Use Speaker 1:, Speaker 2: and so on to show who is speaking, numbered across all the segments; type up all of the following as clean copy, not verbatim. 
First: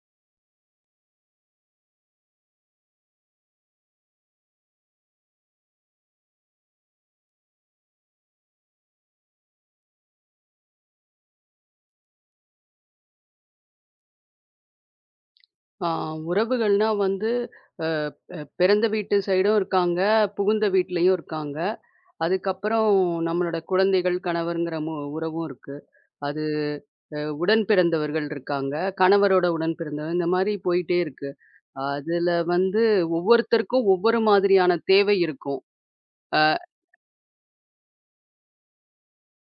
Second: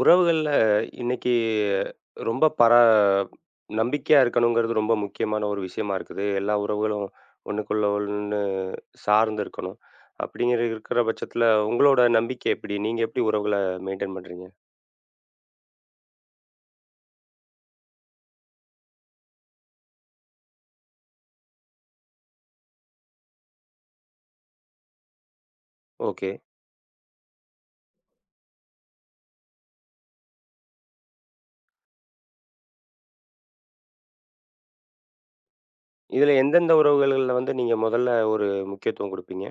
Speaker 1: உறவுகள்ல இன்னைக்கு ரொம்ப நம்பிக்கையா இருக்கணுங்கிறது ரொம்ப முக்கியமான ஒரு விஷயமா இருக்குது. எல்லா உறவுகளும் ஒண்ணுக்குள்ள ஒண்ணு சார்ந்து இருக்கணும். அப்படிங்கிற இருக்கிற பட்சத்துல உங்களோட நம்பிக்கை எப்படி? நீங்க எப்படி உறவுகள மெயின்டெயின் பண்றீங்க?
Speaker 2: ஆ உறவுகள்னா வந்து பிறந்த வீட்டு சைடும் இருக்காங்க, புகுந்த வீட்லயும் இருக்காங்க. அதுக்கப்புறம் நம்மளோட குழந்தைகள், கணவர்ங்கிற உறவும் இருக்கு.
Speaker 1: ஓகே.
Speaker 2: அது உடன் பிறந்தவர்கள் இருக்காங்க. கணவரோட உடன் பிறந்தவர் இந்த மாரி போயிட்டே இருக்கு. அதுல வந்து ஒவ்வொருத்தருக்கும் ஒவ்வொரு மாதிரியான தேவை இருக்கும்.
Speaker 1: இதுல எந்தெந்த உறவுகள்ல வந்து நீங்க முதல்ல ஒரு முக்கியத்துவம் குடுப்பீங்க?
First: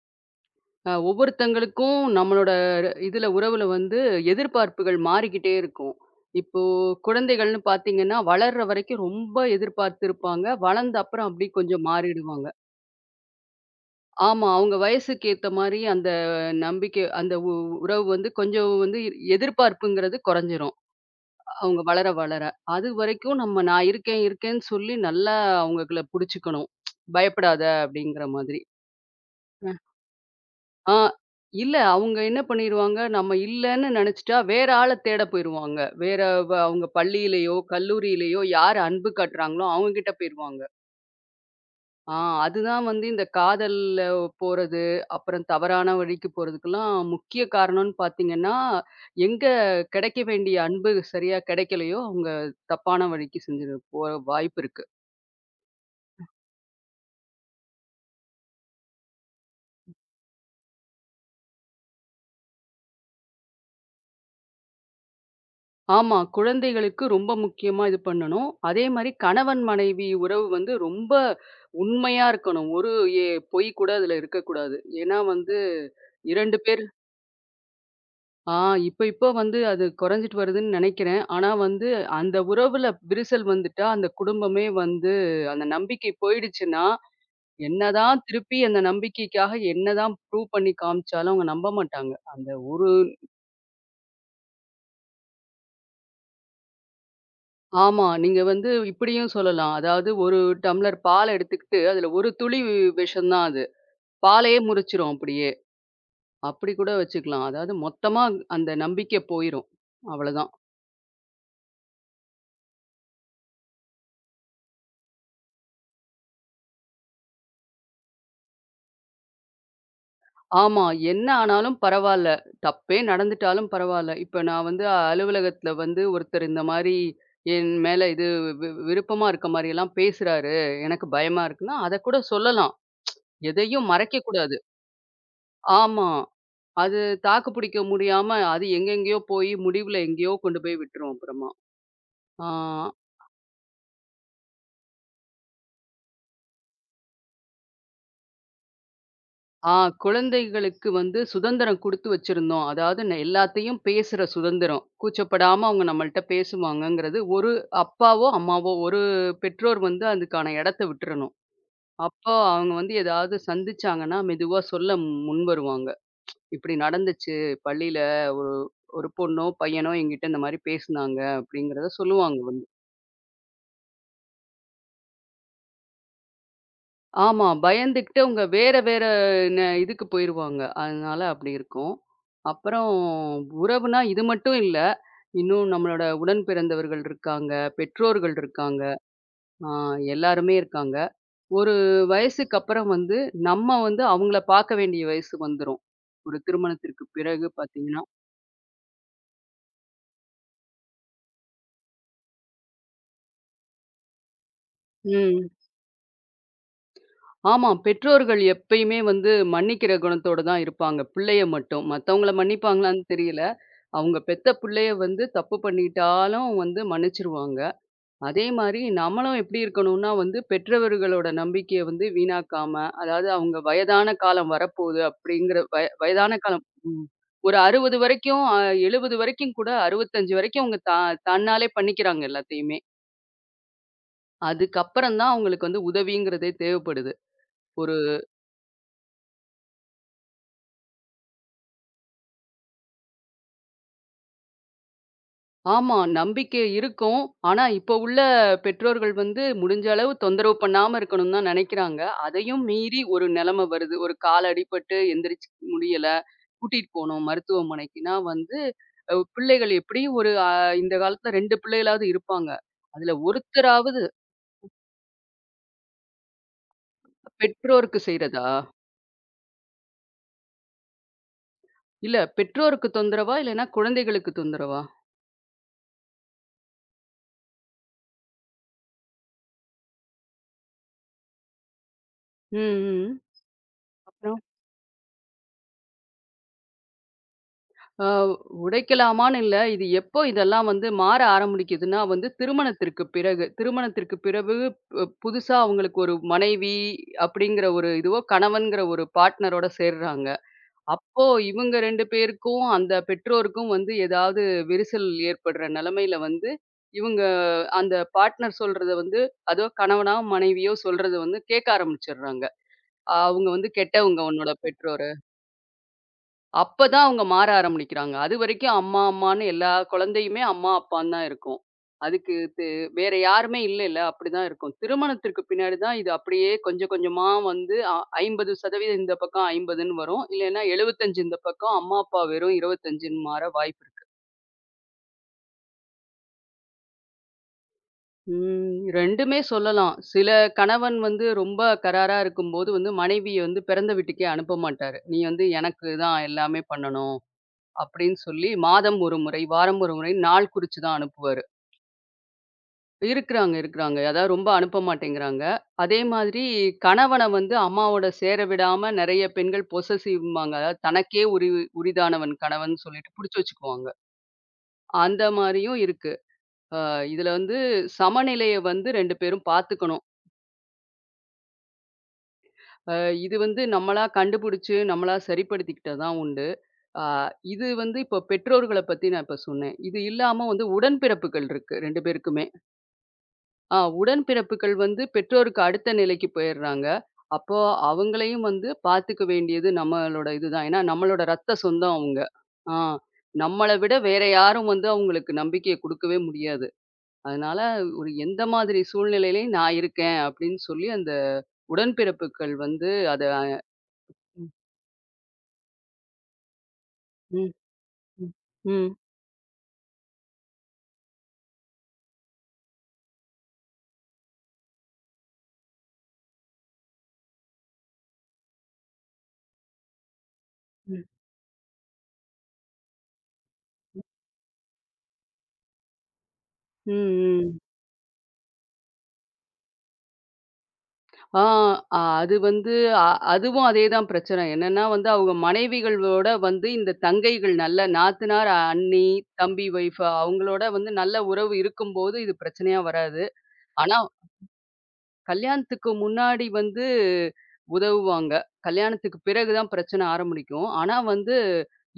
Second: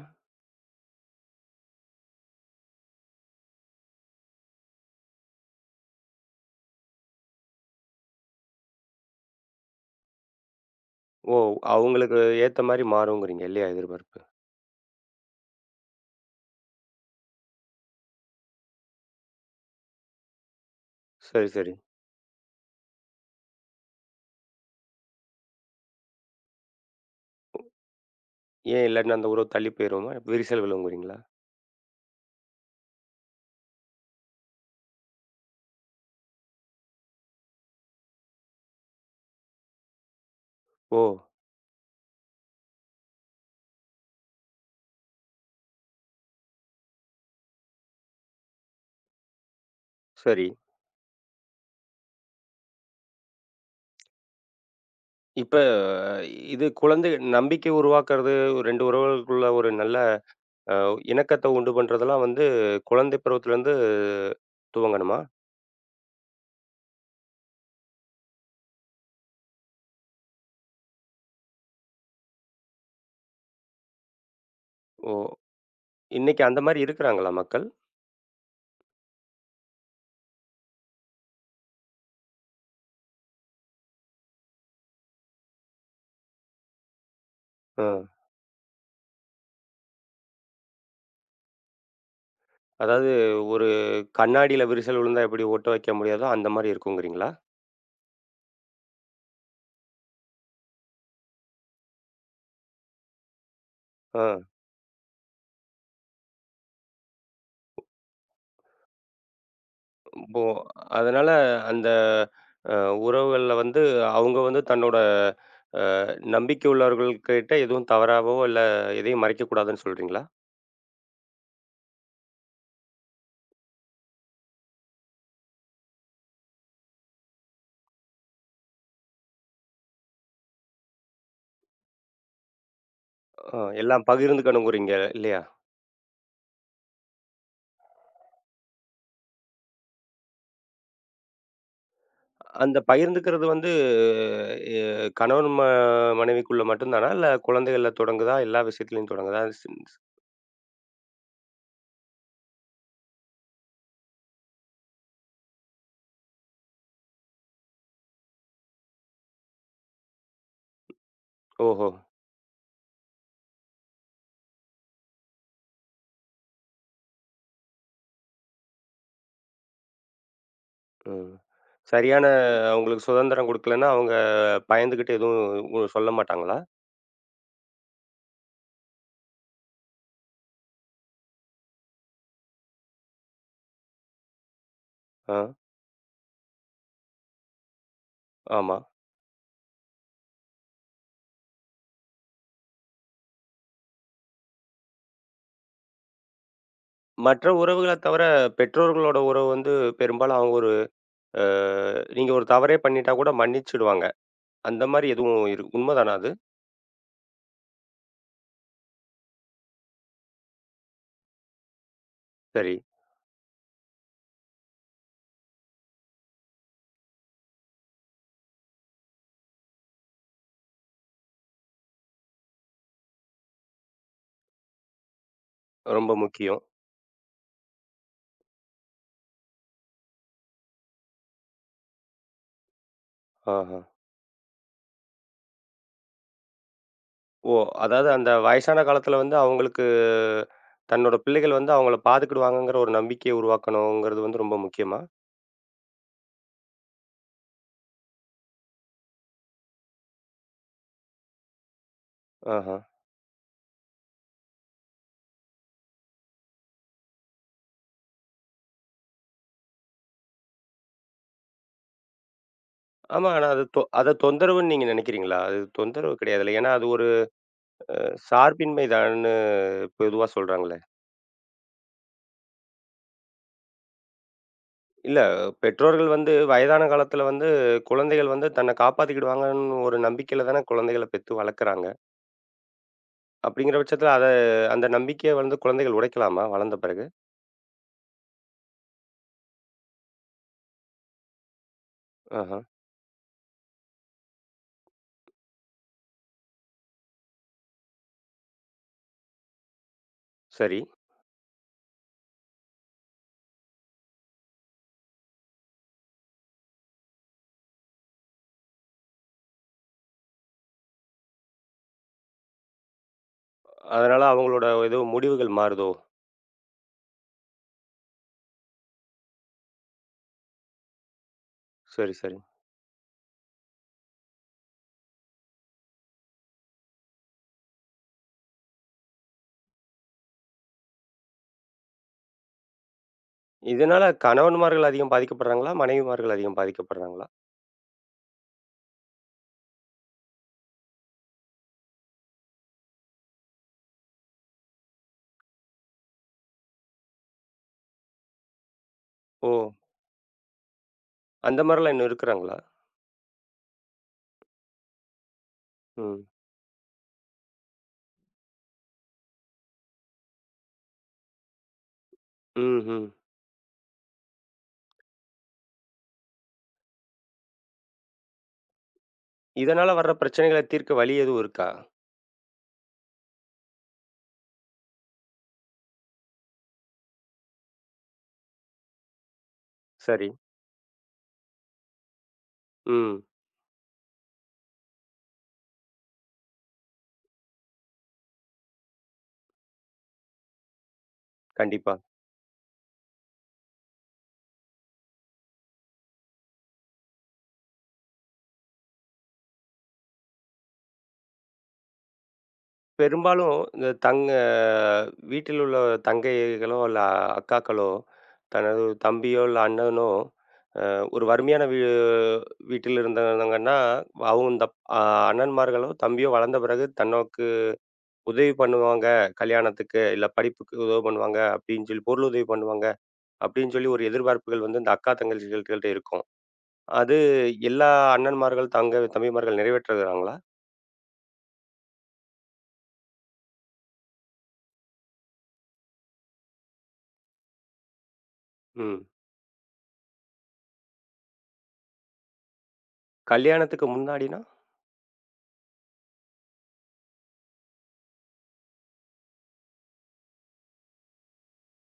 Speaker 2: ஒவ்வொருத்தங்களுக்கும் நம்மளோட இதுல உறவுல வந்து எதிர்பார்ப்புகள் மாறிக்கிட்டே இருக்கும். இப்போ குழந்தைகள்னு பார்த்தீங்கன்னா, வளர்ற வரைக்கும் ரொம்ப எதிர்பார்த்திருப்பாங்க. வளர்ந்த அப்புறம்
Speaker 1: ஓ!
Speaker 2: அப்படி கொஞ்சம்
Speaker 1: அவங்களுக்கு
Speaker 2: மாறிடுவாங்க.
Speaker 1: ஏத்த மாரி மாறுங்கிறீங்க இல்லையா எதிர்பார்ப்பு?
Speaker 2: ஆமா. அவங்க வயசுக்கு ஏத்த மாரி அந்த நம்பிக்கை அந்த உறவு வந்து கொஞ்சம் வந்து எதிர்பார்ப்புங்கிறது குறைஞ்சிரும்.
Speaker 1: சரி, சரி.
Speaker 2: அவங்க வளர வளர. அதுவரைக்கும் நம்ம நான் இருக்கேன் இருக்கேன்னு சொல்லி நல்லா அவங்களுக்குள்ள புடிச்சுக்கணும். பயப்படாத அப்படிங்கிற மாதிரி.
Speaker 1: ஏன் இல்லாட்டினா அந்த உறவு தள்ளி போயிருமா? விரிசல்
Speaker 2: ஆ,
Speaker 1: விழுங்குங்கிறீங்களா?
Speaker 2: இல்ல. அவங்க என்ன பண்ணிருவாங்க, நம்ம இல்லன்னு நெனச்சுட்டா, வேற ஆள தேட போயிருவாங்க. வேற அவங்க பள்ளியிலயோ, கல்லூரியிலயோ யார் அன்பு காட்டுறாங்களோ, அவங்ககிட்ட போயிருவாங்க.
Speaker 1: ஓ!
Speaker 2: ஆ அதுதான் வந்து இந்த காதல்ல போறது, அப்புறம் தவறான வழிக்கு போறதுக்கெல்லாம் முக்கிய காரணம்னு பார்த்தீங்கன்னா, எங்க கெடைக்க
Speaker 1: சரி.
Speaker 2: வேண்டிய அன்பு சரியா கெடைக்கலையோ, அவங்க தப்பான வழிக்கு செஞ்சு போ வாய்ப்பு இருக்கு.
Speaker 1: இப்ப இது குழந்தை நம்பிக்கை உருவாக்குறது 2 உறவுகளுக்குள்ள ஒரு நல்ல அ இணக்கத்த உண்டு பண்றதெல்லாம் வந்து குழந்தை பருவத்திலேருந்து துவங்கணுமா?
Speaker 2: ஆமா. குழந்தைகளுக்கு ரொம்ப முக்கியமா இது பண்ணணும். அதே மாரி கணவன், மனைவி உறவு வந்து ரொம்ப உண்மையா இருக்கணும். ஒரு எ பொய் கூட அதுல இருக்கக்கூடாது.
Speaker 1: ஓ!
Speaker 2: ஏன்னா வந்து
Speaker 1: இன்னைக்கு அந்த
Speaker 2: 2
Speaker 1: மாரி
Speaker 2: பேர்
Speaker 1: இருக்கிறாங்களா மக்கள்?
Speaker 2: ஆ இப்ப இப்ப வந்து அது குறைஞ்சிட்டு வருதுன்னு நெனைக்கிறேன். ஆனா வந்து அந்த உறவுல விரிசல் வந்துட்டா, அந்த குடும்பமே வந்து அந்த நம்பிக்கை போயிடுச்சுன்னா,
Speaker 1: அ
Speaker 2: என்னதான் திருப்பி அந்த நம்பிக்கைக்காக என்னதான் ப்ரூவ் பண்ணி காமிச்சாலும் அவங்க நம்ப மாட்டாங்க. அந்த ஒரு
Speaker 1: அதாவது ஒரு கண்ணாடியில விரிசல் விழுந்தா எப்படி ஒட்ட வைக்க முடியாதோ, அந்த மாரி இருக்குங்கிறீங்களா?
Speaker 2: ஆமா. நீங்க வந்து இப்படியும் சொல்லலாம். அதாவது ஒரு டம்ளர் பால் எடுத்துக்கிட்டு, அதுல ஒரு துளி விஷம் தான் அது.
Speaker 1: ஆ.
Speaker 2: பாலையே முறிச்சுரும் அப்படியே. அப்படி கூட வச்சுக்கலாம். அதாவது மொத்தமா அந்த நம்பிக்கை போயிரும்.
Speaker 1: இப்போ
Speaker 2: அவ்வளதான்.
Speaker 1: அதனால அந்த அ உறவுகள்ல வந்து அவங்க வந்து தன்னோட நம்பிக்கை உள்ளவர்கள்கிட்ட எதுவும் தவறாவோ, இல்ல எதையும் மறைக்கக்கூடாதுன்னு சொல்றீங்களா?
Speaker 2: ஆமா. என்ன ஆனாலும் பரவால்ல. தப்பே நடந்துட்டாலும் பரவால்ல. இப்ப நான் வந்து அலுவலகத்துல வந்து ஒருத்தர் இந்த மாரி என் மேல இது விருப்பமா இருக்க மாரியெல்லாம் பேசுறாரு. எனக்கு பயமா இருக்குன்னா, அத கூட சொல்லலாம்.
Speaker 1: அ
Speaker 2: எதையும்
Speaker 1: எல்லாம்
Speaker 2: மறைக்கக்கூடாது.
Speaker 1: பகிர்ந்துக்கணுங்கிறீங்க இல்லையா?
Speaker 2: ஆமா. அது தாக்கு பிடிக்க முடியாம, அது எங்கெங்கேயோ போய் முடிவுல எங்கேயோ கொண்டு போய் விட்டுரும் அப்புறமா. ஆ,
Speaker 1: அந்த பகிர்ந்துக்கிறது வந்து எ கணவன் மனைவிக்குள்ள மட்டும் தானா? இல்ல குழந்தைகள்ல தொடங்குதா? எல்லா விஷயத்துலயும் தொடங்குதா?
Speaker 2: ஆ குழந்தைகளுக்கு வந்து சுதந்திரம் குடுத்து வச்சிருந்தோம். அதாவது எல்லாத்தையும் பேசுற சுதந்திரம். கூச்சப்படாம அவங்க நம்மள்ட்ட பேசுவாங்கங்கிறது ஒரு அப்பாவோ, அம்மாவோ ஒரு பெற்றோர் வந்து அதுக்கான இடத்த விட்டுறணும்.
Speaker 1: ஓஹோ!
Speaker 2: அப்போ அவங்க வந்து ஏதாவது சந்திச்சாங்கன்னா, மெதுவா சொல்ல முன் வருவாங்க. இப்படி நடந்துச்சு பள்ளியில ஒரு ஒரு பொண்ணோ, பையனோ என்கிட்ட இந்த மாரி பேசுனாங்க
Speaker 1: ம்.
Speaker 2: அப்படிங்கிறத
Speaker 1: சரியான
Speaker 2: சொல்லுவாங்க.
Speaker 1: அவங்களுக்கு சுதந்திரம் குடுக்கலன்னா, அவங்க பயந்துகிட்டு எதுவும் சொல்ல மாட்டாங்களா?
Speaker 2: ஆமா. பயந்துகிட்டு அவங்க வேற வேற இதுக்கு போயிருவாங்க. அதனால அப்படி இருக்கும். அப்புறம் உறவுனா இது மட்டும் இல்ல.
Speaker 1: ஆ,
Speaker 2: இன்னும் நம்மளோட உடன் பிறந்தவர்கள் இருக்காங்க, பெற்றோர்கள்
Speaker 1: ஆமா.
Speaker 2: இருக்காங்க, ஆ எல்லாருமே இருக்காங்க. ஒரு வயசுக்கு அப்புறம் வந்து நம்ம வந்து அவங்கள பார்க்க வேண்டிய வயசு வந்துரும். ஒரு திருமணத்திற்கு
Speaker 1: மற்ற
Speaker 2: பிறகு
Speaker 1: உறவுகள
Speaker 2: பார்த்தீங்கன்னா.
Speaker 1: தவிர பெற்றோர்களோட உறவு வந்து பெரும்பாலும் அவங்க ஒரு அ நீங்க ஒரு தவறே பண்ணிட்டா கூட மன்னிச்சுடுவாங்க. அந்த மாரி எதுவும்
Speaker 2: ம்.
Speaker 1: உண்ம தானா அது?
Speaker 2: ஆமா. பெற்றோர்கள் எப்பயுமே வந்து மன்னிக்கிற குணத்தோட தான் இருப்பாங்க. பிள்ளைய மட்டும். மத்தவங்கள
Speaker 1: சரி.
Speaker 2: மன்னிப்பாங்களான்னு தெரியல. அவங்க பெத்த பிள்ளைய வந்து தப்பு பண்ணிட்டாலும் வந்து மன்னிச்சிருவாங்க. அதே மாரி நம்மளும் எப்படி இருக்கணும்னா வந்து பெற்றவர்களோட நம்பிக்கைய வந்து வீணாக்காம, அதாவது அவங்க வயதான காலம் வரப்போகுது அப்படிங்கிற
Speaker 1: ரொம்ப
Speaker 2: வயதான
Speaker 1: முக்கியம்.
Speaker 2: காலம் ம். ஒரு 60 வரைக்கும் 70 வரைக்கும் கூட 65 வரைக்கும் அவங்க தன்னாலே பண்ணிக்கிறாங்க எல்லாத்தையுமே.
Speaker 1: ஆஹ.
Speaker 2: அதுக்கப்புறம் தான் அவங்களுக்கு வந்து உதவிங்கிறதே தேவைப்படுது.
Speaker 1: ஓ!
Speaker 2: ஒரு
Speaker 1: அதாவது அந்த வயசான காலத்தில வந்து அவங்களுக்கு தன்னோட பிள்ளைகள் வந்து அவங்கள பாத்துக்கிடுவாங்கங்கிற ஒரு நம்பிக்கைய உருவாக்கணுங்கிறது வந்து ரொம்ப முக்கியமா?
Speaker 2: ஆமா. நம்பிக்கை இருக்கும். ஆனா, இப்போ உள்ள பெற்றோர்கள் வந்து முடிஞ்ச அளவு தொந்தரவு பண்ணாம இருக்கணும்னு தான் நெனைக்கிறாங்க. அதையும்
Speaker 1: ஆஹா.
Speaker 2: மீறி ஒரு நெலைம வருது. ஒரு கால் அடிபட்டு எந்திரிச்சு முடியல, கூட்டிட்டு போணும் மருத்துவமனைக்குன்னா வந்து, பிள்ளைகள் எப்படியும் ஒரு இந்த காலத்துல 2 பிள்ளைகளாவது இருப்பாங்க. அதுல
Speaker 1: ஆமா. ஆனா அது தொ
Speaker 2: ஒருத்தராவது
Speaker 1: அத தொந்தரவுன்னு நீங்க நினைக்கிறீங்களா? அது தொந்தரவு கிடையாதுல்ல. ஏன்னா அது ஒரு
Speaker 2: பெற்றோருக்கு செய்றதா?
Speaker 1: சார்பின்மை தான்னு பொதுவா சொல்றாங்களே.
Speaker 2: இல்ல பெற்றோருக்கு தொந்தரவா? இல்லன்னா குழந்தைகளுக்கு தொந்தரவா?
Speaker 1: இல்ல பெற்றோர்கள் வந்து வயதான காலத்தில வந்து குழந்தைகள் வந்து தன்னை காப்பாத்திக்கிடுவாங்கன்னு ஒரு நம்பிக்கையில தானே குழந்தைகள பெத்து வளர்க்குறாங்க.
Speaker 2: ம்,
Speaker 1: அப்படிங்கிற பட்சத்தில அத
Speaker 2: ம்.
Speaker 1: அந்த நம்பிக்கைய வந்து குழந்தைகள் உடைக்கலாமா? வளர்ந்த பிறகு?
Speaker 2: அ உடைக்கலாமான்னு இல்ல. இது எப்போ இதெல்லாம் வந்து மாற ஆரம்பிக்குதுன்னா வந்து
Speaker 1: ஆஹா.
Speaker 2: திருமணத்திற்கு பிறகு. திருமணத்திற்கு பிறகு புதுசா அவங்களுக்கு ஒரு மனைவி அப்படிங்கிற ஒரு இதுவோ, கணவன்கிற ஒரு பார்ட்னரோட சேர்றாங்க.
Speaker 1: சரி.
Speaker 2: அப்போ இவங்க 2 பேருக்கும் அந்த பெற்றோருக்கும் வந்து ஏதாவது விரிசல் ஏற்படுற நிலைமையில வந்து, இவங்க அந்த பார்ட்னர் சொல்றத வந்து அதோ கணவனோ, மனைவியோ சொல்றத வந்து கேட்க ஆரம்பிச்சுடுறாங்க. அவங்க வந்து
Speaker 1: அதனால
Speaker 2: கெட்டவங்க உன்னோட
Speaker 1: அவங்களோட ஏதோ
Speaker 2: பெற்றோர்.
Speaker 1: முடிவுகள் மாறுதோ?
Speaker 2: அப்பதான் அவங்க மாற ஆரம்பிக்கிறாங்க. அதுவரைக்கும் அம்மா, அம்மான்னு எல்லா குழந்தையுமே அம்மா, அப்பான்னு தான் இருக்கும்.
Speaker 1: சரி,
Speaker 2: அதுக்கு
Speaker 1: சரி.
Speaker 2: வேற யாருமே இல்லைல்ல. அப்படிதான் இருக்கும். திருமணத்திற்கு பின்னாடி தான் இது அப்படியே கொஞ்சம் கொஞ்சமா வந்து 50% இந்த பக்கம் 50ன்னு வரும். இல்லைன்னா 75 இந்த பக்கம், அம்மா, அப்பா வெறும் 25ன்னு மாற வாய்ப்பு இருக்கு.
Speaker 1: இதனால கணவன்மார்கள் அதிகம் பாதிக்கப்படுறாங்களா? மனைவிமார்கள் அதிகம் பாதிக்கப்படுறாங்களா?
Speaker 2: ம். 2மே சொல்லலாம். சில கணவன் வந்து ரொம்ப கராரா இருக்கும்போது வந்து மனைவிய வந்து பிறந்த வீட்டுக்கே அனுப்ப மாட்டாரு. நீ வந்து எனக்கு தான் எல்லாமே பண்ணணும். அப்படின்னு சொல்லி மாதம் ஒரு முறை,
Speaker 1: ஓ!
Speaker 2: வாரம் ஒரு முறை, நாள் குறிச்சு தான் அனுப்புவாரு.
Speaker 1: அந்த மாரிலாம் இன்னும் இருக்கிறாங்களா?
Speaker 2: இருக்குறாங்க, இருக்குறாங்க. அதாவது ரொம்ப அனுப்ப மாட்டேங்கிறாங்க. அதே
Speaker 1: ம்.
Speaker 2: மாதிரி கணவன வந்து அம்மாவோட சேர விடாம நெறைய பெண்கள் பொசசிவ்ம்பாங்க. அதாவது தனக்கே உரிதானவன் கணவன்
Speaker 1: ம்ஹ்ம்.
Speaker 2: சொல்லிட்டு புடிச்சு வச்சுக்குவாங்க. அந்த மாரியும் இருக்கு. அ இதுல வந்து சமநிலைய வந்து 2 பேரும்
Speaker 1: இதனால
Speaker 2: பாத்துக்கணும்.
Speaker 1: வர்ற பிரச்சனைகள தீர்க்க வழி எதுவும் இருக்கா?
Speaker 2: அ இது வந்து நம்மளா கண்டுபிடிச்சு, நம்மளா சரிப்படுத்திக்கிட்டா தான் உண்டு. அ இது வந்து இப்போ பெற்றோர்கள பத்தி நான் இப்ப சொன்னேன். இது
Speaker 1: சரி.
Speaker 2: இல்லாம வந்து உடன்பிறப்புகள் இருக்கு 2 பேருக்குமே.
Speaker 1: ம்.
Speaker 2: ஆ உடன்பிறப்புகள் வந்து பெற்றோருக்கு அடுத்த நிலைக்கு போயிடுறாங்க. அப்போ அவங்களையும் வந்து பார்த்துக்க வேண்டியது நம்மளோட இதுதான். ஏன்னா நம்மளோட ரத்த
Speaker 1: கண்டிப்பா.
Speaker 2: சொந்தம் அவங்க. ஆ நம்மள விட வேற யாரும் வந்து அவங்களுக்கு நம்பிக்கைய குடுக்கவே முடியாது. அதனால ஒரு எந்த மாதிரி சூழ்நிலையிலயும் நான் இருக்கேன் அப்படின்னு சொல்லி அந்த உடன்பிறப்புகள் வந்து அத
Speaker 1: பெரும்பாலும் இந்த
Speaker 2: ம்,
Speaker 1: வீட்டில் உள்ள தங்கைகளோ, இல்ல
Speaker 2: ம்,
Speaker 1: அக்காக்களோ,
Speaker 2: ம்,
Speaker 1: தனது
Speaker 2: ம்,
Speaker 1: தம்பியோ, இல்ல அண்ணனோ ஒரு வறுமையான வீட்டில் இருந்தவங்கன்னா, அவங்க இந்த அ அண்ணன்மார்களோ, தம்பியோ வளர்ந்த பிறகு தனக்கு உதவி பண்ணுவாங்க. கல்யாணத்துக்கு, இல்ல படிப்புக்கு உதவி
Speaker 2: ம்,
Speaker 1: பண்ணுவாங்க அப்படின்னு சொல்லி, பொருளுதவி பண்ணுவாங்க அப்படின்னு சொல்லி ஒரு எதிர்பார்ப்புகள் வந்து இந்த அக்கா, தங்கச்சிகள்ட்ட இருக்கும்.
Speaker 2: ம்,
Speaker 1: அது
Speaker 2: ம்.
Speaker 1: எல்லா அண்ணன்மார்கள், தம்பிமார்கள் நிறைவேற்றுகிறாங்களா?
Speaker 2: ஆ, அது வந்து அ அதுவும் அதே தான் பிரச்சனை. என்னன்னா வந்து அவங்க மனைவிகளோட வந்து இந்த தங்கைகள் நல்ல நாத்தனார்,
Speaker 1: ம்.
Speaker 2: அண்ணி, தம்பி ஒய்ஃப் அவங்களோட வந்து நல்ல உறவு இருக்கும்போது இது பிரச்சனையா வராது.
Speaker 1: கல்யாணத்துக்கு
Speaker 2: ஆனா
Speaker 1: முன்னாடினா?
Speaker 2: கல்யாணத்துக்கு முன்னாடி வந்து உதவுவாங்க. கல்யாணத்துக்கு பிறகு தான் பிரச்சனை ஆரம்பிக்கும். ஆனா வந்து,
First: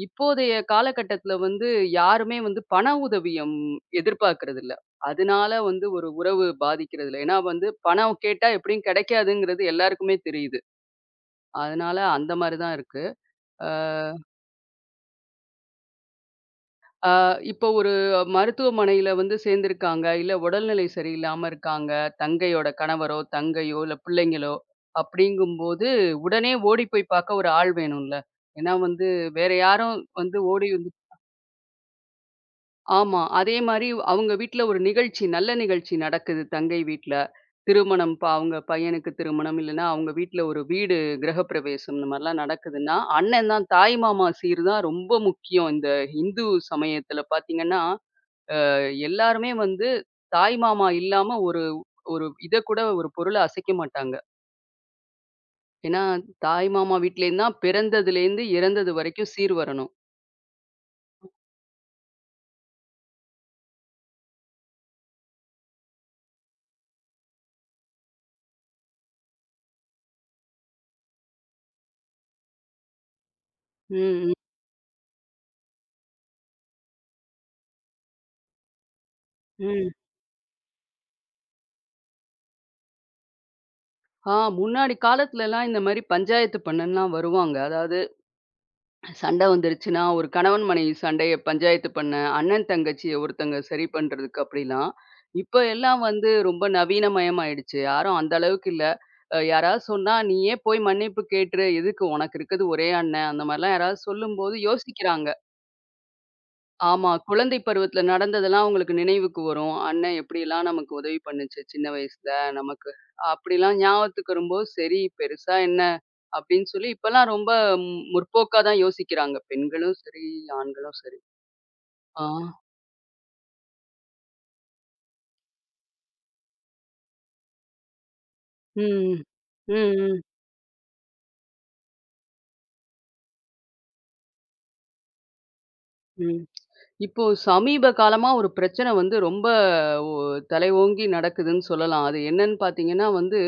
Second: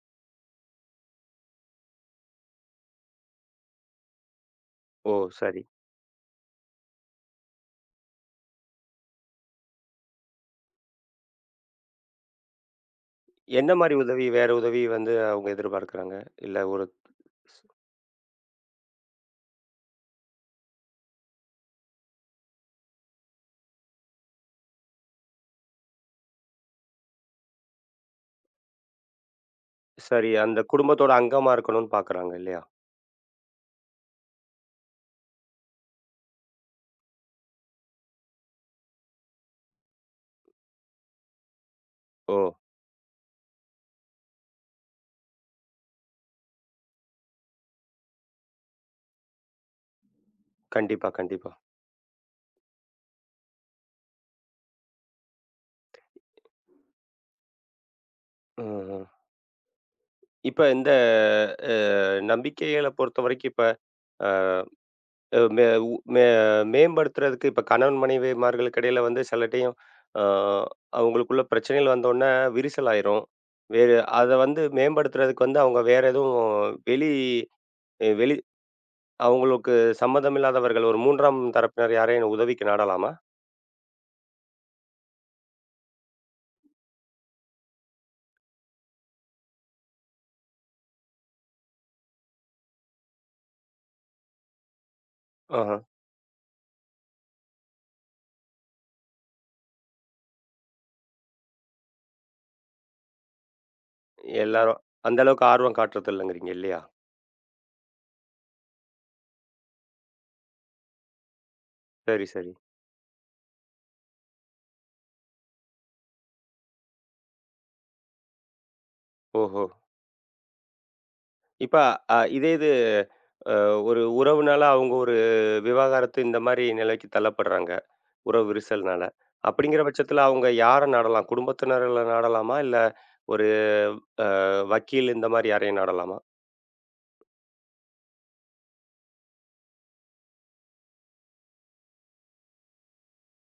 Speaker 2: இப்போதைய காலகட்டத்தில வந்து யாருமே வந்து பண உதவியம் எதிர்பார்க்கிறதில்ல.
Speaker 1: ஓ!
Speaker 2: அதனால
Speaker 1: சரி.
Speaker 2: வந்து ஒரு உறவு பாதிக்கிறதில்ல. ஏன்னா வந்து பணம் கேட்டா எப்படியும் கிடைக்காதுங்கிறது எல்லாருக்குமே தெரியுது. அதனால அந்த மாரி தான் இருக்கு. ஆ.
Speaker 1: என்ன மாரி உதவி, வேற உதவி வந்து அவங்க எதிர்பார்க்குறாங்க? இல்ல ஒரு
Speaker 2: ஆ,
Speaker 1: ஸ்-
Speaker 2: இப்போ ஒரு மருத்துவமனையில வந்து சேர்ந்திருக்காங்க. இல்ல உடல்நிலை சரியில்லாம இருக்காங்க. தங்கையோட கணவரோ, தங்கையோ, இல்ல பிள்ளைங்களோ அப்படிங்கும்போது, உடனே ஓடி போய் பார்க்க ஒரு ஆள் வேணும்ல. ஏன்னா வந்து வேற யாரும்
Speaker 1: சரி,
Speaker 2: வந்து
Speaker 1: அந்த
Speaker 2: ஓடி வந்து
Speaker 1: குடும்பத்தோட அங்கமா இருக்கணும்னு பார்க்குறாங்க இல்லையா?
Speaker 2: ஆமா. அதே மாரி அவங்க வீட்ல ஒரு நிகழ்ச்சி, நல்ல நிகழ்ச்சி நடக்குது தங்கை வீட்ல. திருமணம் இப்ப அவங்க பையனுக்கு திருமணம், இல்லன்னா அவங்க வீட்ல ஒரு வீடு கிரகப்பிரவேசம் இந்த
Speaker 1: ஓ!
Speaker 2: மாரிலாம் நடக்குதுன்னா, அண்ணன் தான் தாய் மாமா சீர் தான் ரொம்ப முக்கியம். இந்த இந்து சமயத்துல பார்த்தீங்கன்னா, எல்லாருமே வந்து தாய் மாமா
Speaker 1: கண்டிப்பா,
Speaker 2: இல்லாம
Speaker 1: கண்டிப்பா.
Speaker 2: ஒரு ஒரு இத கூட ஒரு பொருள அசைக்க மாட்டாங்க. ஏன்னா, தாய் மாமா வீட்லேருந்து தான் பிறந்ததுலேருந்து
Speaker 1: ம்,
Speaker 2: இறந்தது
Speaker 1: ம்.
Speaker 2: வரைக்கும் சீர் வரணும்.
Speaker 1: இப்ப இந்த அ நம்பிக்கைகள பொறுத்தவரைக்கும் இப்ப அ அ மே உ மே மேம்படுத்துறதுக்கு இப்ப கணவன் மனைவிமார்களுக்கு இடையில வந்து சில டைம் அ அவங்களுக்குள்ள பிரச்சனைகள் வந்தோனே விரிசல் ஆயிரும். வேறு
Speaker 2: ம்,
Speaker 1: அத
Speaker 2: ம்,
Speaker 1: வந்து மேம்படுத்துறதுக்கு வந்து அவங்க வேற எதுவும் வெளி அவங்களுக்கு
Speaker 2: ம்.
Speaker 1: சம்மந்தம் இல்லாதவர்கள் ஒரு 3ஆம் தரப்பினர் யாரையும் உதவிக்கு நாடலாமா?
Speaker 2: ஆ முன்னாடி காலத்துலலாம் இந்த மாரி பஞ்சாயத்து பண்ணன்லாம் வருவாங்க. அதாவது சண்டை வந்துருச்சுன்னா, ஒரு கணவன் மனைவி சண்டைய பஞ்சாயத்து பண்ண, அண்ணன் தங்கச்சிய ஒருத்தங்க சரி பண்றதுக்கு அப்படிலாம், இப்ப
Speaker 1: ஆஹ.
Speaker 2: எல்லாம் வந்து ரொம்ப நவீனமயமாயிடுச்சு. யாரும் அந்த அளவுக்கு இல்ல. யாராவது சொன்னா, "நீயே போய் மன்னிப்பு கேட்டுரு. எதுக்கு உனக்கு இருக்கிறது ஒரே அண்ணன்." அந்த மாரிலாம் யாராவது சொல்லும்போது
Speaker 1: எல்லாரும் அந்த
Speaker 2: யோசிக்கிறாங்க.
Speaker 1: அளவுக்கு ஆர்வம் காட்டுறது இல்லங்கிறீங்க இல்லையா?
Speaker 2: ஆமா. குழந்தை பருவத்துல நடந்ததெல்லாம் அவங்களுக்கு நினைவுக்கு வரும். அண்ணன் எப்படிலாம் நமக்கு உதவி பண்ணுச்சு சின்ன
Speaker 1: சரி,
Speaker 2: வயசுல
Speaker 1: சரி.
Speaker 2: நமக்கு. அப்படிலாம் ஞாபகத்துக்கு வரும்போது, சரி பெருசா என்ன அப்படின்னு சொல்லி இப்பலாம் ரொம்ப முற்போக்கா தான் யோசிக்கிறாங்க.
Speaker 1: ஓஹோ!
Speaker 2: பெண்களும் சரி, ஆண்களும் சரி.
Speaker 1: இப்ப அ
Speaker 2: ஆ.
Speaker 1: இதே இது ஒரு உறவுனால அவங்க ஒரு விவாகரத்து இந்த மாரி நிலைக்கு தள்ளப்படுறாங்க. உறவு விரிசல்னால.
Speaker 2: ம். ம்,
Speaker 1: அப்படிங்கிற
Speaker 2: ம்,
Speaker 1: பட்சத்தில அவங்க யார நாடலாம்? குடும்பத்தினர்கள நாடலாமா? இல்ல ஒரு வக்கீல் இந்த மாரி யாரையும் நாடலாமா?
Speaker 2: ம். இப்போ சமீப காலமா ஒரு பிரச்சனை வந்து ரொம்ப ஒ தலை ஓங்கி நடக்குதுன்னு சொல்லலாம். அது என்னன்னு பார்த்தீங்கன்னா வந்து,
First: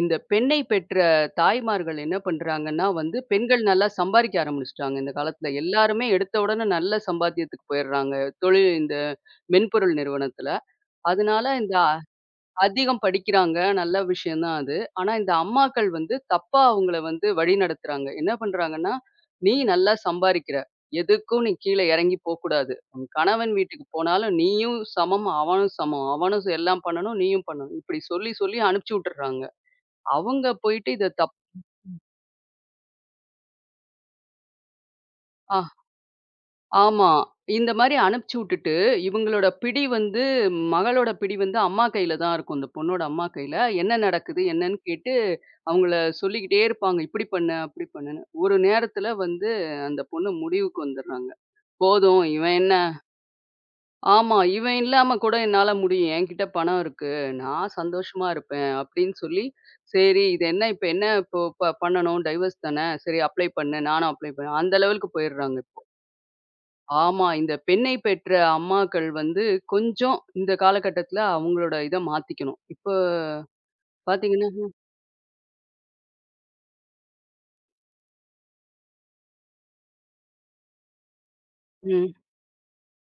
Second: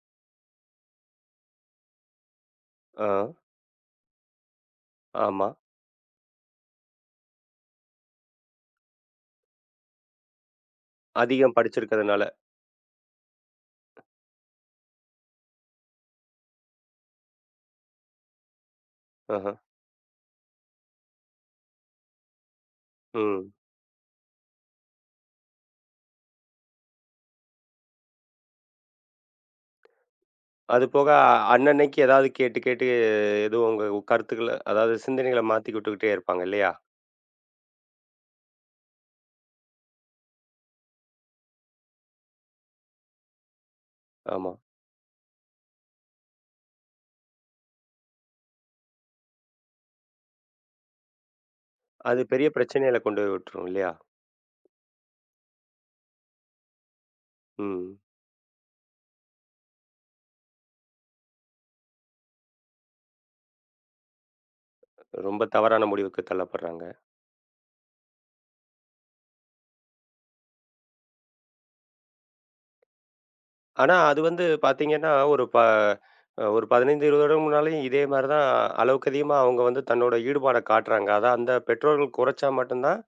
Speaker 2: இந்த பெண்ணை பெற்ற தாய்மார்கள் என்ன பண்றாங்கன்னா
Speaker 1: ஆ.
Speaker 2: வந்து, பெண்கள் நல்லா சம்பாதிக்க ஆரம்பிச்சுட்டாங்க இந்த
Speaker 1: ஆமா.
Speaker 2: காலத்துல. எல்லாருமே எடுத்த உடனே நல்ல சம்பாத்தியத்துக்கு போயிடுறாங்க. தொழில் இந்த மென்பொருள் நிறுவனத்துல. அதனால
Speaker 1: அதிகம்
Speaker 2: இந்த
Speaker 1: படிச்சிருக்கிறதுனால.
Speaker 2: அதிகம் படிக்கிறாங்க. நல்ல விஷயம் தான் அது. ஆனா இந்த அம்மாக்கள் வந்து தப்பா அவங்கள வந்து வழிநடத்துறாங்க. என்ன பண்றாங்கன்னா,
Speaker 1: ஆஹ.
Speaker 2: "நீ நல்லா சம்பாரிக்கிற. எதுக்கும் நீ கீழ இறங்கி போக்கூடாது. உன்
Speaker 1: ம்.
Speaker 2: கணவன் வீட்டுக்கு போனாலும் நீயும் சமம், அவனும் சமம். அவனும் எல்லாம் பண்ணணும், நீயும் பண்ணணும்." இப்படி சொல்லி சொல்லி அனுப்பிச்சு விட்டுர்றாங்க. அவங்க
Speaker 1: அது
Speaker 2: போயிட்டு
Speaker 1: போக
Speaker 2: இத தப்பா
Speaker 1: அன்னன்னைக்கு ஏதாவது கேட்டு கேட்டு எதுவும் உங்க கருத்துக்கள அதாவது சிந்தனைகள மாத்தி விட்டுக்கிட்டே இருப்பாங்க இல்லையா?
Speaker 2: ஆமா. இந்த மாரி அனுப்பிச்சு விட்டுட்டு, இவங்களோட பிடி வந்து மகளோட பிடி வந்து அம்மா கையில தான் இருக்கும். இந்த பொண்ணோட அம்மா கையில. என்ன நடக்குது?
Speaker 1: ஆமா.
Speaker 2: என்னன்னு கேட்டு, அவங்கள சொல்லிக்கிட்டே இருப்பாங்க. இப்படி பண்ணு, அப்படி பண்ணுன்னு. ஒரு நேரத்துல வந்து அந்த பொண்ணு முடிவுக்கு வந்துர்றாங்க.
Speaker 1: அது
Speaker 2: போதும்
Speaker 1: பெரிய
Speaker 2: இவன் என்ன
Speaker 1: பிரச்சனையில கொண்டு போய் விட்டுரும் இல்லையா?
Speaker 2: ஆமா. இவன் இல்லாம கூட என்னால முடியும். என்கிட்ட பணம் இருக்கு. நான்
Speaker 1: ம்.
Speaker 2: சந்தோஷமா இருப்பேன். அப்படின்னு சொல்லி, சரி இது என்ன இப்ப என்ன இப்போ பண்ணணும்? டைவர்ஸ் தானே. சரி அப்ளை பண்ணு. நானும் அப்ளை பண்ணேன். அந்த லெவலுக்கு
Speaker 1: ரொம்ப
Speaker 2: போயிர்றாங்க.
Speaker 1: தவறான முடிவுக்கு தள்ளப்படுறாங்க.
Speaker 2: ஆமா. இந்த பெண்ணை பெற்ற அம்மாக்கள் வந்து கொஞ்சம் இந்த காலகட்டத்தில அவங்களோட இத மாத்திக்கணும். இப்போ
Speaker 1: ஆனா, அது வந்து
Speaker 2: பார்த்தீங்கன்னா
Speaker 1: பாத்தீங்கன்னா, ஒரு ப அ ஒரு 15, 20 வருடம் முன்னாலயும் இதே மாரி தான் அளவுக்கு அதிகமா அவங்க வந்து தன்னோட ஈடுபாட காட்டுறாங்க. அதான் அந்த
Speaker 2: ம்,
Speaker 1: பெற்றோர்கள் குறைச்சா மட்டும்தான்,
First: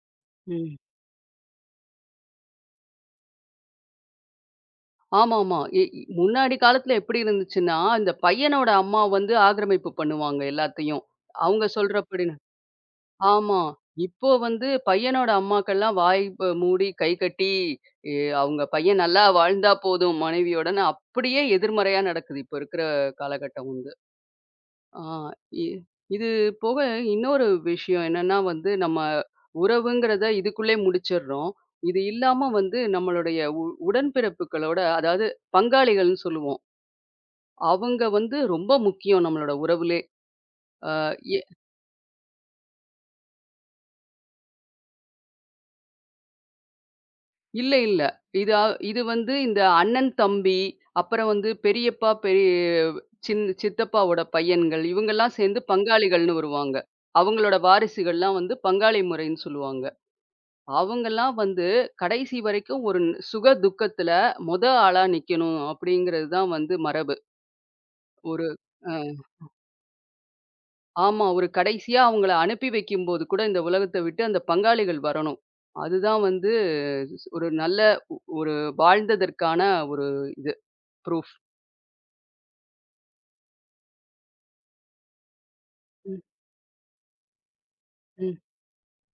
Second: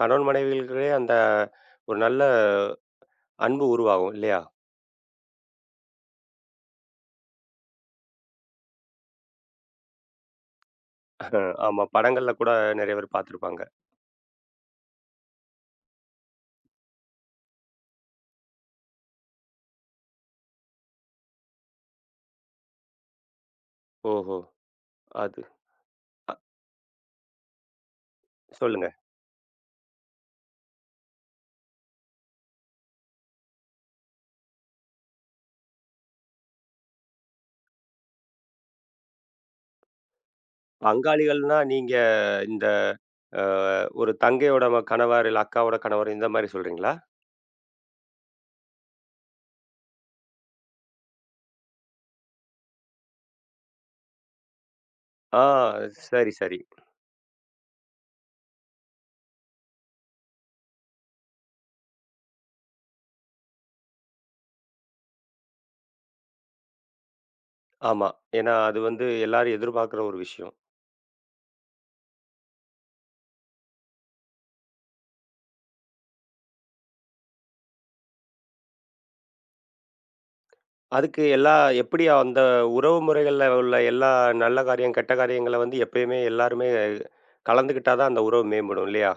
Speaker 1: கணவன்
Speaker 2: ம்.
Speaker 1: மனைவிகளுக்கிடையே அந்த ஒரு நல்ல அன்பு உருவாகும் இல்லையா?
Speaker 2: ஆமாமா. முன்னாடி காலத்தில எப்படி இருந்துச்சுன்னா, இந்த பையனோட அம்மா வந்து ஆக்கிரமிப்பு பண்ணுவாங்க எல்லாத்தையும். அவங்க
Speaker 1: ஆமா. படங்கள்ல
Speaker 2: சொல்றபடின்னு
Speaker 1: கூட நெறைய பேர்
Speaker 2: ஆமா.
Speaker 1: பாத்துருப்பாங்க.
Speaker 2: இப்போ வந்து பையனோட அம்மாக்கள்லாம் வாய் மூடி கை கட்டி எ அவங்க பையன் நல்லா வாழ்ந்தா போதும் மனைவியோடன்னு அப்படியே எதிர்மறையா நடக்குது. இப்போ இருக்கிற காலகட்டம்.
Speaker 1: ஓஹோ!
Speaker 2: ஆ
Speaker 1: அது
Speaker 2: இ இது போக இன்னொரு விஷயம் என்னன்னா வந்து,
Speaker 1: சொல்லுங்க.
Speaker 2: நம்ம உறவுங்கிறத இதுக்குள்ளே முடிச்சிடுறோம். இது இல்லாம வந்து நம்மளுடைய உடன்பிறப்புகளோட அதாவது பங்காளிகள்னு சொல்லுவோம். அவங்க வந்து ரொம்ப முக்கியம் நம்மளோட உறவுலே. அ எ
Speaker 1: பங்காளிகள்னா நீங்க இந்த அ ஒரு தங்கையோட கணவர், இல்ல அக்காவோட கணவர் இந்த மாரி சொல்றீங்களா?
Speaker 2: இல்ல இல்ல. இது இது வந்து இந்த அண்ணன், தம்பி, அப்புறம் வந்து பெரியப்பா, பெரிய சித்தப்பாவோட பையன்கள் இவங்கலாம்
Speaker 1: ஆ.
Speaker 2: சேர்ந்து
Speaker 1: சரி,
Speaker 2: பங்காளிகள்னு
Speaker 1: சரி.
Speaker 2: வருவாங்க. அவங்களோட வாரிசுகள்லாம் வந்து பங்காளி முறைன்னு சொல்லுவாங்க. அவங்கலாம் வந்து கடைசி வரைக்கும் ஒரு ந் சுக துக்கத்துல ஆளா நிக்கணும் அப்படிங்கிறது தான் வந்து மரபு.
Speaker 1: ஆமா.
Speaker 2: ஒரு
Speaker 1: ஏன்னா, அது
Speaker 2: அ
Speaker 1: வந்து எல்லாரும் எதிர்பார்க்குற ஒரு விஷயம்.
Speaker 2: ஆமா. ஒரு கடைசியா அவங்கள அனுப்பி வைக்கும்போது கூட இந்த உலகத்த விட்டு அந்த பங்காளிகள் வரணும். அதுதான் வந்து ஒரு நல்ல ஒரு வாழ்ந்ததற்கான ஒரு இது
Speaker 1: அதுக்கு
Speaker 2: ப்ரூஃப்.
Speaker 1: எல்லா எப்படி அந்த உறவு முறைகள்ல உள்ள எல்லா நல்ல காரியம், கெட்ட காரியங்கள வந்து எப்பயுமே
Speaker 2: ம்.
Speaker 1: எல்லாருமே கலந்துக்கிட்டா தான் அந்த
Speaker 2: ம்.
Speaker 1: உறவு மேம்படும் இல்லையா?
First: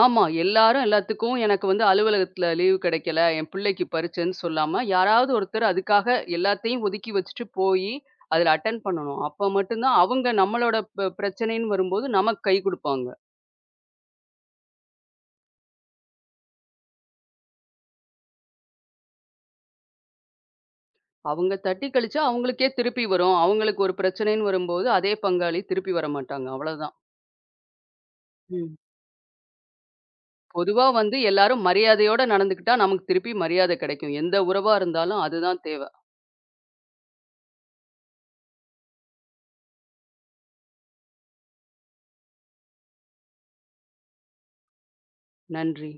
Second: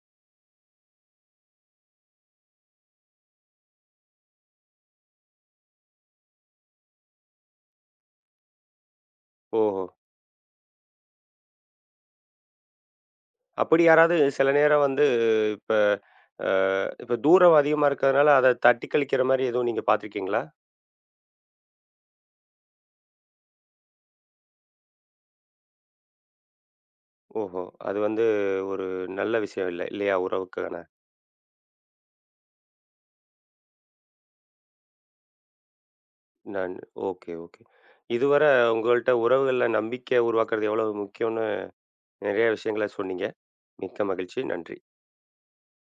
Speaker 2: ஆமா. எல்லாரும் எல்லாத்துக்கும் எனக்கு வந்து அலுவலகத்துல லீவு கிடைக்கல, என் பிள்ளைக்கு பரீட்சைன்னு சொல்லாம, யாராவது ஒருத்தர் அதுக்காக எல்லாத்தையும் ஒதுக்கி வச்சுட்டு போயி, அதுல அட்டெண்ட் பண்ணணும். அப்ப மட்டும்
Speaker 1: ஓஹோ!
Speaker 2: தான் அவங்க நம்மளோட பிரச்சனைன்னு வரும்போது நமக்கு கை குடுப்பாங்க.
Speaker 1: அப்படி யாராவது சில நேரம் வந்து இப்ப அ இப்ப தூரம் அதிகமா இருக்கிறதுனால அத தட்டி கழிக்கிற மாரி எதுவும் நீங்க பார்த்துருக்கீங்களா?
Speaker 2: அவங்க தட்டி கழிச்சா அவங்களுக்கே திருப்பி வரும். அவங்களுக்கு ஒரு பிரச்சனைன்னு வரும்போது, அதே பங்காளி திருப்பி வரமாட்டாங்க. அவ்வளதான்.
Speaker 1: ஓஹோ! அது வந்து
Speaker 2: ம்.
Speaker 1: ஒரு நல்ல விஷயம் இல்ல இல்லையா? உறவுக்கான.
Speaker 2: பொதுவா வந்து எல்லாரும் மரியாதையோட நடந்துக்கிட்டா, நமக்கு திருப்பி மரியாதை கிடைக்கும். எந்த உறவா இருந்தாலும் அதுதான் தேவை.
Speaker 1: நான் ஓகே, ஓகே. இதுவரை உங்கள்ட்ட உறவுகள்ல நம்பிக்கை உருவாக்குறது எவ்வளவு முக்கியம்னு நெறைய விஷயங்கள சொன்னீங்க. மிக்க மகிழ்ச்சி. நன்றி.
Speaker 2: நன்றி.